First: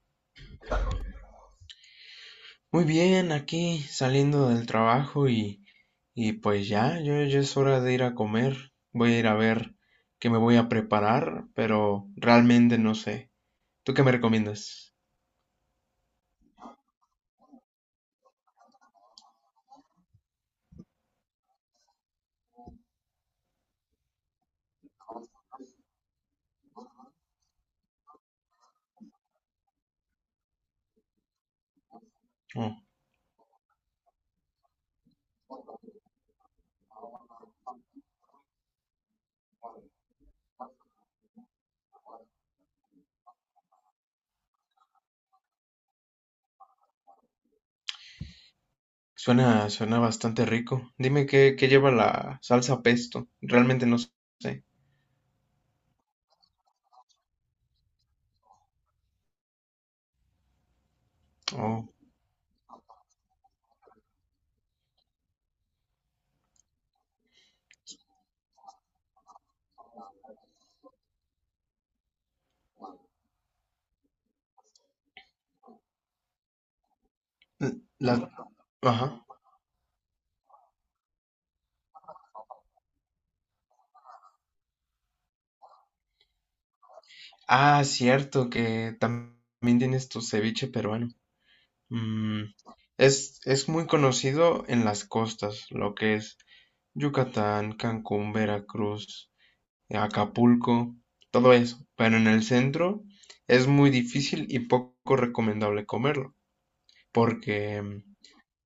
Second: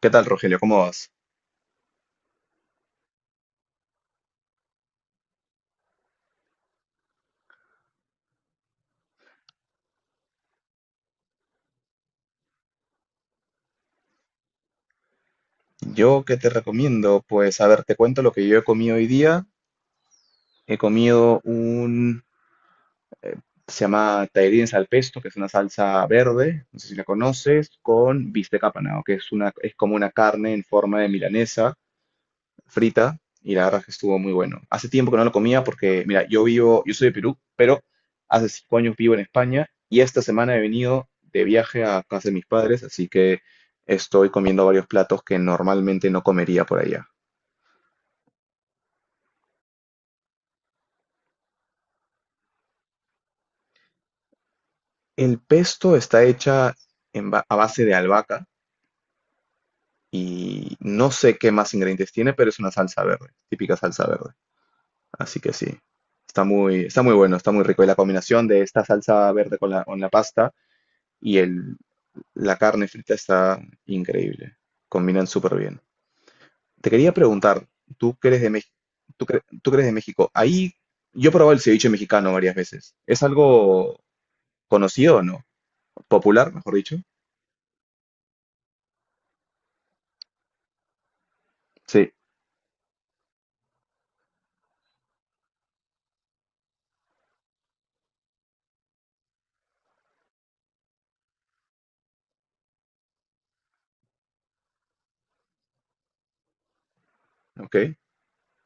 ¿Qué tal, Rogelio? ¿Cómo vas? Muy bien, aquí saliendo del trabajo y pues ya, yo ya es hora de ir a comer. Voy a ir a ver qué me voy a preparar, pero realmente no sé. ¿Tú qué me recomiendas? Yo que te recomiendo, pues a ver, te cuento lo que yo he comido hoy día. He comido se llama taerines al pesto, que es una salsa verde, no sé si la conoces, con bistec apanado, que es es como una carne en forma de milanesa Oh, frita, y la verdad es que estuvo muy bueno. Hace tiempo que no lo comía porque, mira, yo soy de Perú, pero hace 5 años vivo en España, y esta semana he venido de viaje a casa de mis padres, así que estoy comiendo varios platos que normalmente no comería por allá. suena, suena bastante rico. Dime qué lleva la salsa pesto. Realmente no sé. El pesto está hecha a base de albahaca y no sé qué más Oh, ingredientes tiene, pero es una salsa verde, típica salsa verde. Así que sí, está muy bueno, está muy rico. Y la combinación de esta salsa verde con la pasta y la carne frita está increíble. Combinan súper bien. Te quería preguntar, la, tú que eres de México, ajá. tú que eres de México, ahí yo he probado el ceviche mexicano varias veces. ¿Es algo conocido o no? ¿Popular, mejor dicho? Ah, cierto que también tienes tu ceviche peruano. Sí. Mm, es muy conocido en las costas, lo que es. Yucatán, Cancún, Veracruz, Acapulco, todo eso. Pero en el centro es muy difícil y poco recomendable comerlo, Ok. porque,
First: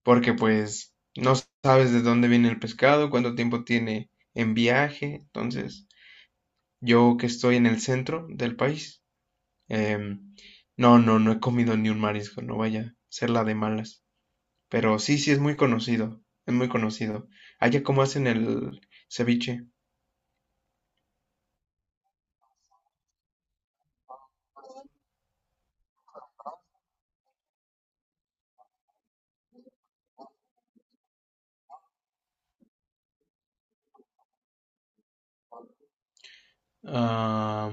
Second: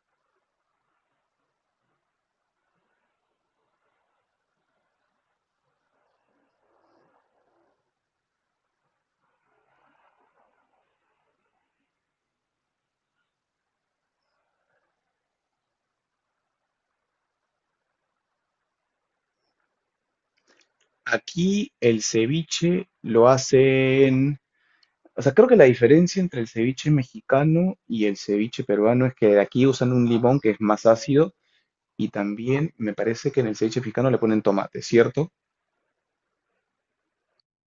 porque pues no sabes de dónde viene el pescado, cuánto tiempo tiene en viaje. Entonces, yo que estoy en el centro del país, em, no, no, no he comido ni un marisco, no vaya a ser la de malas. Pero sí, sí, es muy conocido, es muy conocido. ¿Allá cómo hacen el ceviche? Aquí el ceviche lo hacen, o sea, creo que la diferencia entre el ceviche mexicano y el ceviche peruano es que aquí usan un limón que es más ácido y también me parece que en el ceviche mexicano le ponen tomate, ¿cierto? Ah,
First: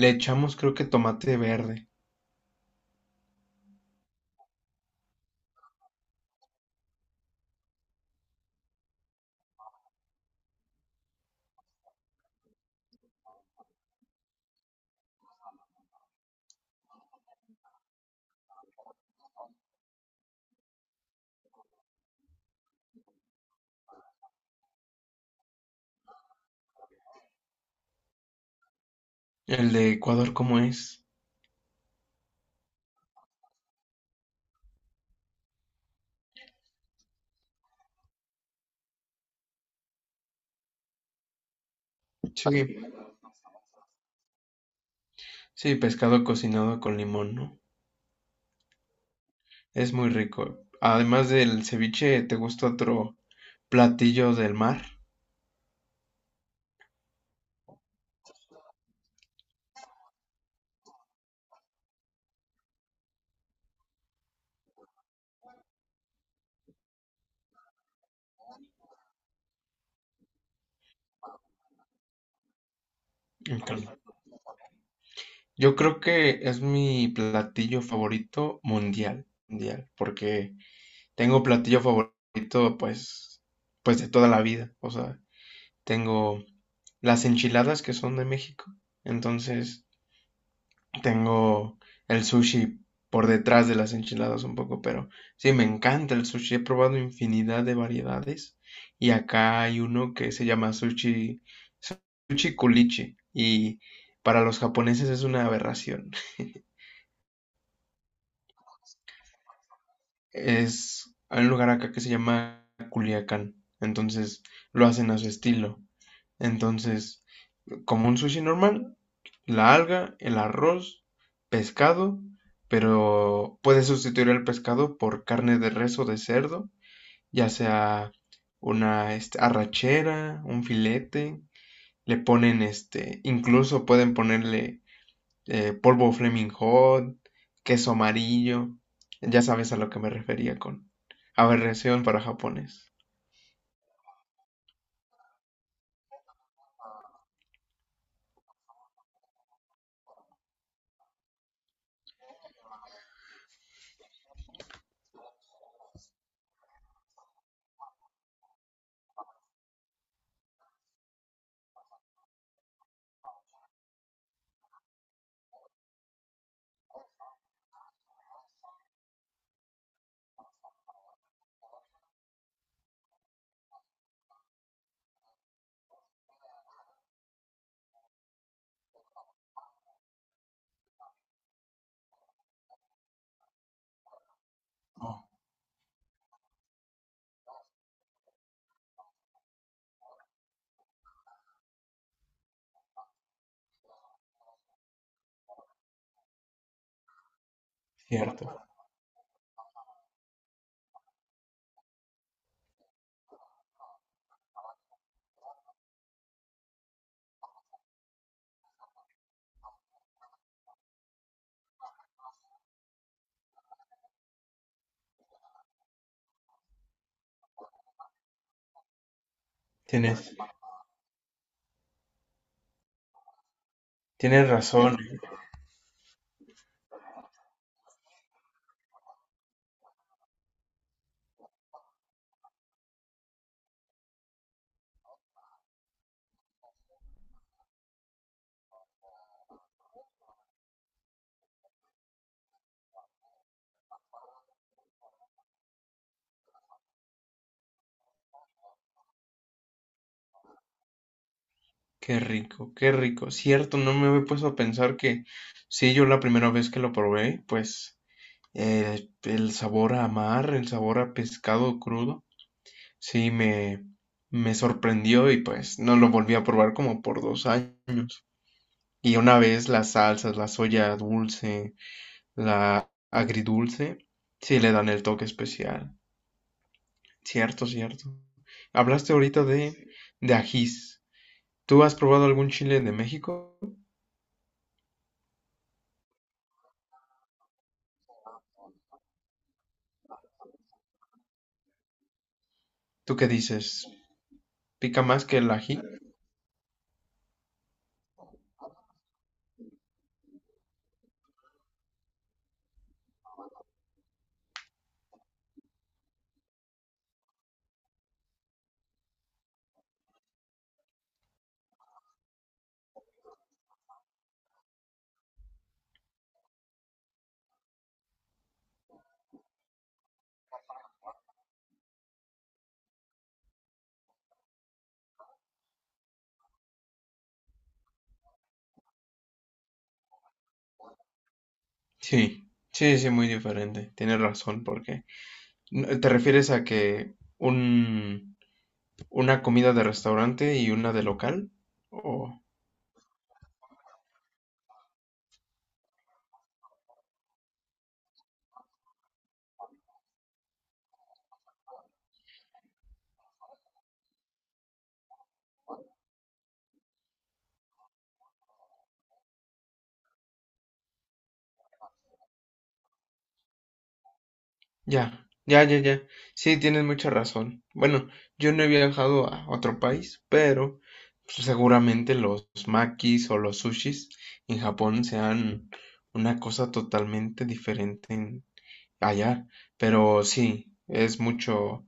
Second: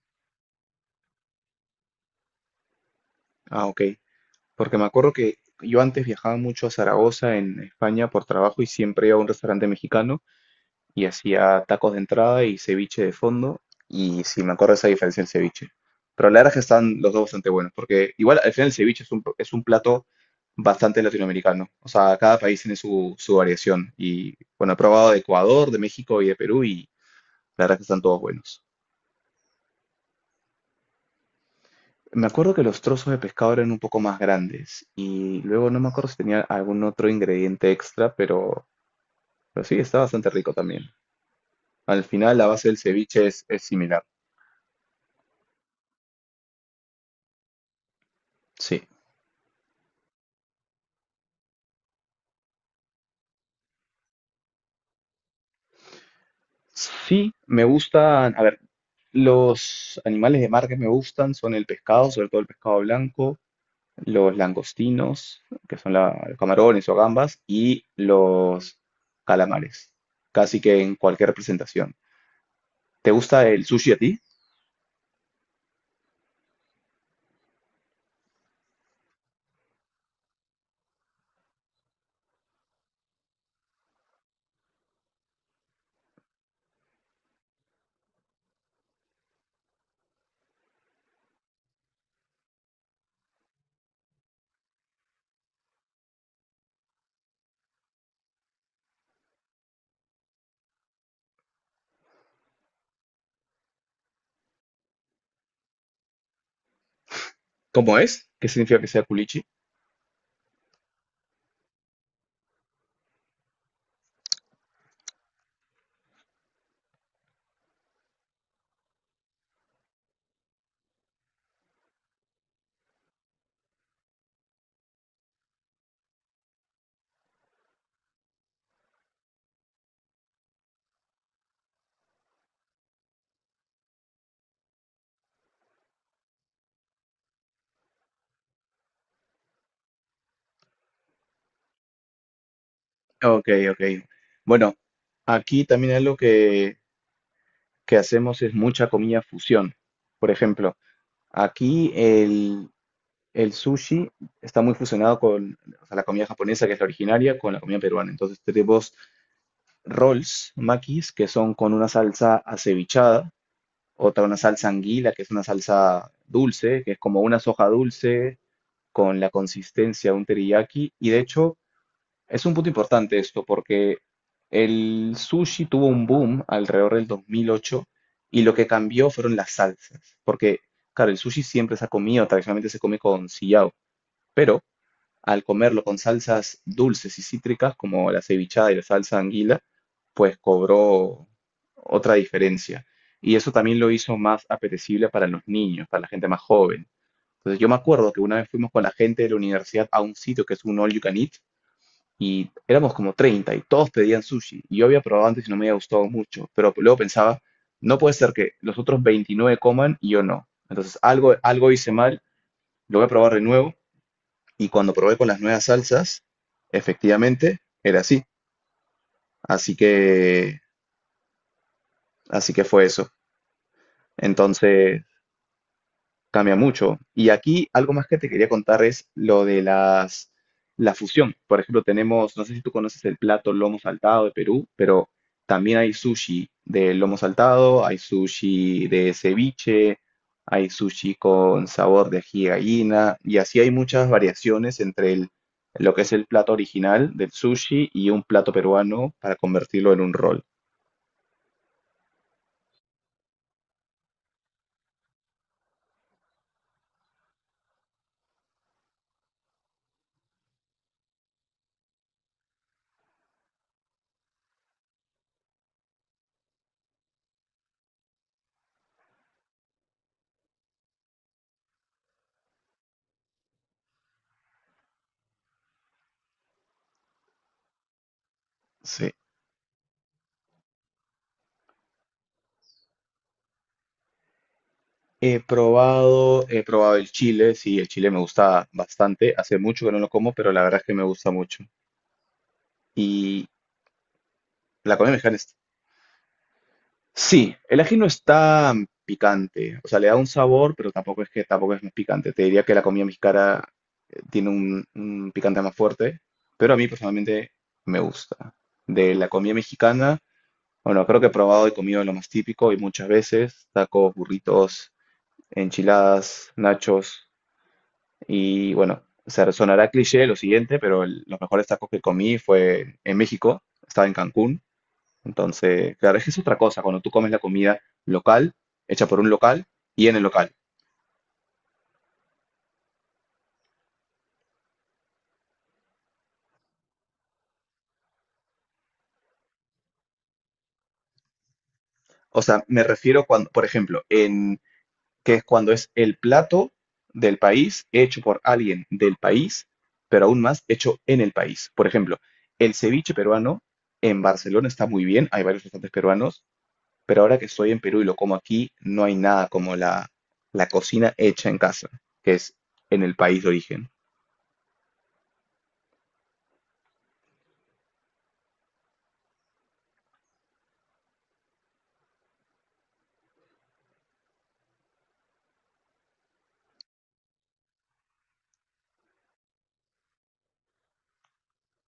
le echamos creo que tomate verde. Ah, ok. Porque me acuerdo que yo antes viajaba mucho a Zaragoza en España por trabajo y siempre iba a un restaurante mexicano y hacía tacos de entrada y ceviche de fondo. Y si me acuerdo esa diferencia el ceviche. Pero a la verdad es que están los dos bastante buenos, porque igual al final el ceviche es un plato bastante latinoamericano. O sea, cada país tiene su variación. Y bueno, he probado de Ecuador, de México y de Perú y la verdad es que están todos buenos. El de Ecuador, ¿cómo es? Me acuerdo que los trozos de pescado eran un poco más grandes y luego no me acuerdo si tenía algún otro ingrediente extra, pero sí, está bastante rico también. Al final la base del Sí, ceviche es similar. sí, pescado cocinado con limón, ¿no? Sí. Es muy rico. Además del ceviche, ¿te gusta otro platillo del mar? Sí, me gustan, a ver, los animales de mar que me gustan son el pescado, sobre todo el pescado blanco, los langostinos, que son los camarones o gambas, y los calamares, casi que en cualquier representación. ¿Te gusta el Híjole, sushi a ti? yo creo que es mi platillo favorito mundial, mundial, porque tengo platillo favorito, pues de toda la vida. O sea, tengo las enchiladas que son de México. Entonces, tengo el sushi por detrás de las enchiladas un poco, pero sí, me encanta el sushi. He probado infinidad de variedades y acá hay uno que se llama sushi kulichi y para los japoneses es una aberración. ¿Cómo es? ¿Qué significa que sea culichi? Hay un lugar acá que se llama Culiacán, entonces lo hacen a su estilo. Entonces, como un sushi normal, la alga, el arroz, pescado, pero puedes sustituir el pescado por carne de res o de cerdo, ya sea una arrachera, un filete, le ponen incluso pueden ponerle polvo Flaming Hot, queso amarillo, ya sabes a lo que me refería con aberración para japonés. Ok, ok. Bueno, aquí también algo que hacemos es mucha comida fusión. Por ejemplo, aquí el sushi está muy fusionado o sea, la comida japonesa, que es la originaria, con la comida peruana. Entonces tenemos rolls, makis, que son con una salsa acevichada, otra una salsa anguila, que es una salsa dulce, que es como una soja dulce con la consistencia de un teriyaki. Y de hecho, es un punto importante esto, porque el sushi tuvo un boom alrededor del 2008 y lo que cambió fueron las salsas, porque, claro, el sushi siempre se ha comido, tradicionalmente se come con sillao, pero al comerlo con salsas dulces y cítricas como la cevichada y la salsa anguila, pues cobró otra diferencia. Y eso también lo hizo más apetecible para los niños, para la gente más joven. Entonces yo me acuerdo que una vez Cierto, fuimos con la gente de la universidad a un sitio que es un all you can eat y éramos como 30 y todos pedían sushi. Y yo había probado antes y no me había gustado mucho, pero luego pensaba, no puede ser que los otros 29 coman y yo no. Entonces algo hice mal, lo voy a probar de nuevo y cuando probé con las nuevas salsas, efectivamente era así. Así tienes, que, así que fue eso. tienes razón. Entonces, cambia mucho. Y aquí algo más que te quería contar es lo de la fusión. Por ejemplo, tenemos, no sé si tú conoces el plato lomo saltado de Perú, pero también hay sushi de lomo saltado, hay sushi de ceviche, hay sushi con sabor de ají de gallina, y así hay muchas variaciones entre lo que es el plato original del sushi y un plato peruano para convertirlo en un rol. Qué rico, qué rico. Cierto, no me había puesto a pensar que sí, yo la primera vez que lo probé, pues el sabor a mar, el sabor a pescado crudo, sí me sorprendió y pues no lo volví a probar como por 2 años. Y una vez las salsas, la soya dulce, la agridulce, sí le dan el toque especial. Cierto, cierto. Sí. Hablaste ahorita de ajís. ¿Tú has probado algún chile de México? He probado el chile, sí, el chile me gusta bastante. Hace mucho que no lo como, pero la verdad es que me gusta mucho. ¿Tú qué Y dices? la Pica comida más mexicana que el es... ají. Sí, el ají no es tan picante, o sea, le da un sabor, pero tampoco es que tampoco es muy picante. Te diría que la comida mexicana tiene un picante más fuerte, pero a mí personalmente me gusta. De la comida mexicana, bueno, creo que he probado y comido lo más típico y muchas veces, tacos, burritos, enchiladas, nachos. Y bueno, o sea, sonará cliché lo siguiente, pero los mejores tacos que comí fue en México, estaba en Cancún. Entonces, claro, es que es otra cosa cuando tú comes la comida local, hecha por un local y en el local. Sí, sí, sí, muy diferente. Tienes razón, porque ¿te refieres a que un, una comida de restaurante y una de local? O O sea, me refiero cuando, por ejemplo, en que es cuando es el plato del país hecho por alguien del país, pero aún más hecho en el país. Por ejemplo, el ceviche peruano en Barcelona está muy bien, hay varios restaurantes peruanos, pero ahora que estoy en Perú y lo como aquí, no hay nada como la cocina hecha en casa, que es en el país de origen. ya, ya, ya, ya. Sí, tienes mucha razón. Bueno, yo no he viajado a otro país, pero seguramente los makis o los sushis en Japón sean una cosa totalmente diferente allá. Pero sí, es mucho.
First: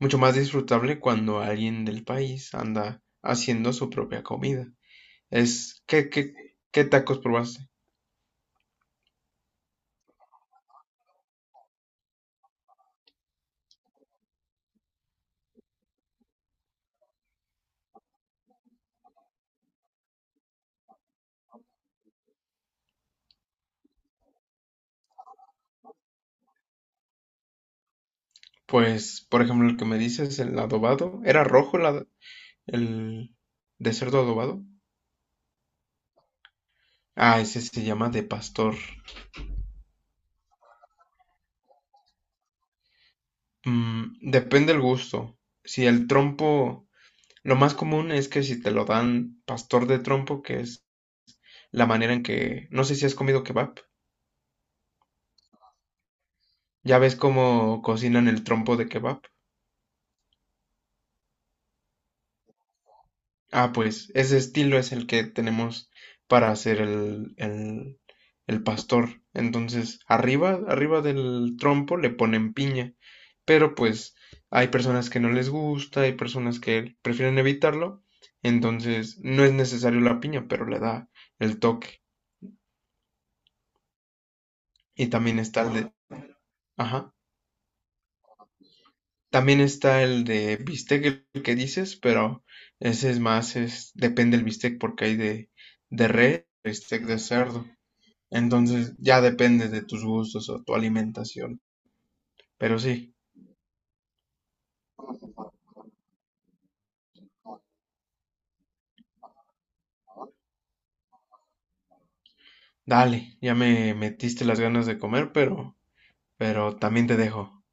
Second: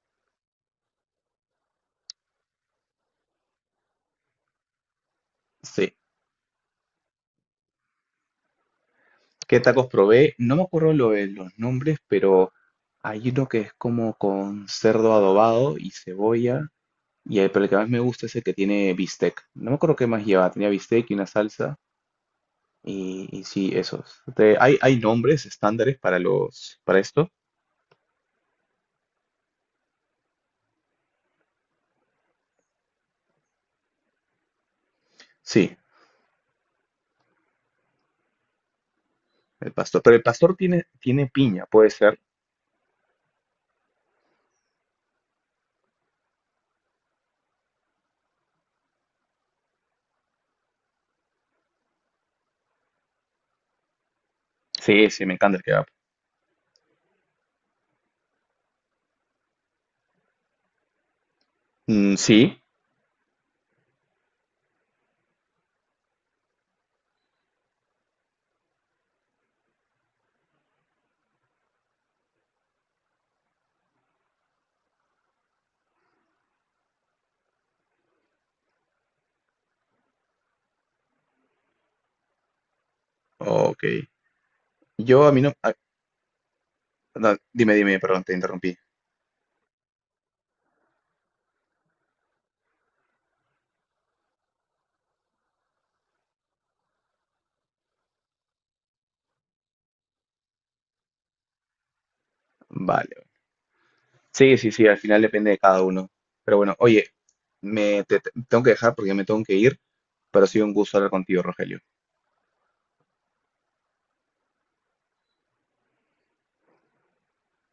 mucho más disfrutable cuando alguien del país anda haciendo su propia comida. Es, Sí. ¿qué, qué, qué tacos probaste? ¿Qué tacos probé? No me acuerdo lo de los nombres, pero hay uno que es como con cerdo adobado y cebolla. Y el, pero el que más me gusta es el que tiene bistec. No me acuerdo qué más lleva. Tenía bistec y una salsa. Y sí, esos. Te- hay nombres estándares para los, para esto. Pues, por ejemplo, el que me dices, el adobado, ¿era rojo el de cerdo adobado? Sí, Ah, ese se llama de pastor. el pastor. Pero el pastor tiene piña, puede ser. Depende del gusto. Si el trompo, lo más común es que si te lo dan pastor de trompo, que es la manera en que, no sé si has comido kebab, Sí, sí, me encanta el que ya ves cómo cocinan el trompo de kebab. mm, sí, Ah, pues ese estilo es el que tenemos para hacer el pastor. Entonces, arriba del trompo le ponen piña, pero pues hay personas que no les gusta, hay personas que prefieren evitarlo, entonces no es necesario la piña, pero le da el toque. ok. Y Yo a también mí no... está a- el de, ajá, no, dime, dime, perdón, te interrumpí. también está el de bistec el que dices, pero ese es más, depende del bistec porque hay de res, bistec de cerdo. Entonces ya depende de tus gustos o tu alimentación. Pero sí, Vale. Sí, sí, sí, al final depende de cada uno. Pero bueno, oye, me tengo que dejar porque me tengo que ir, pero ha sido un gusto hablar contigo, Rogelio. dale, ya me metiste las ganas de comer, pero también te dejo.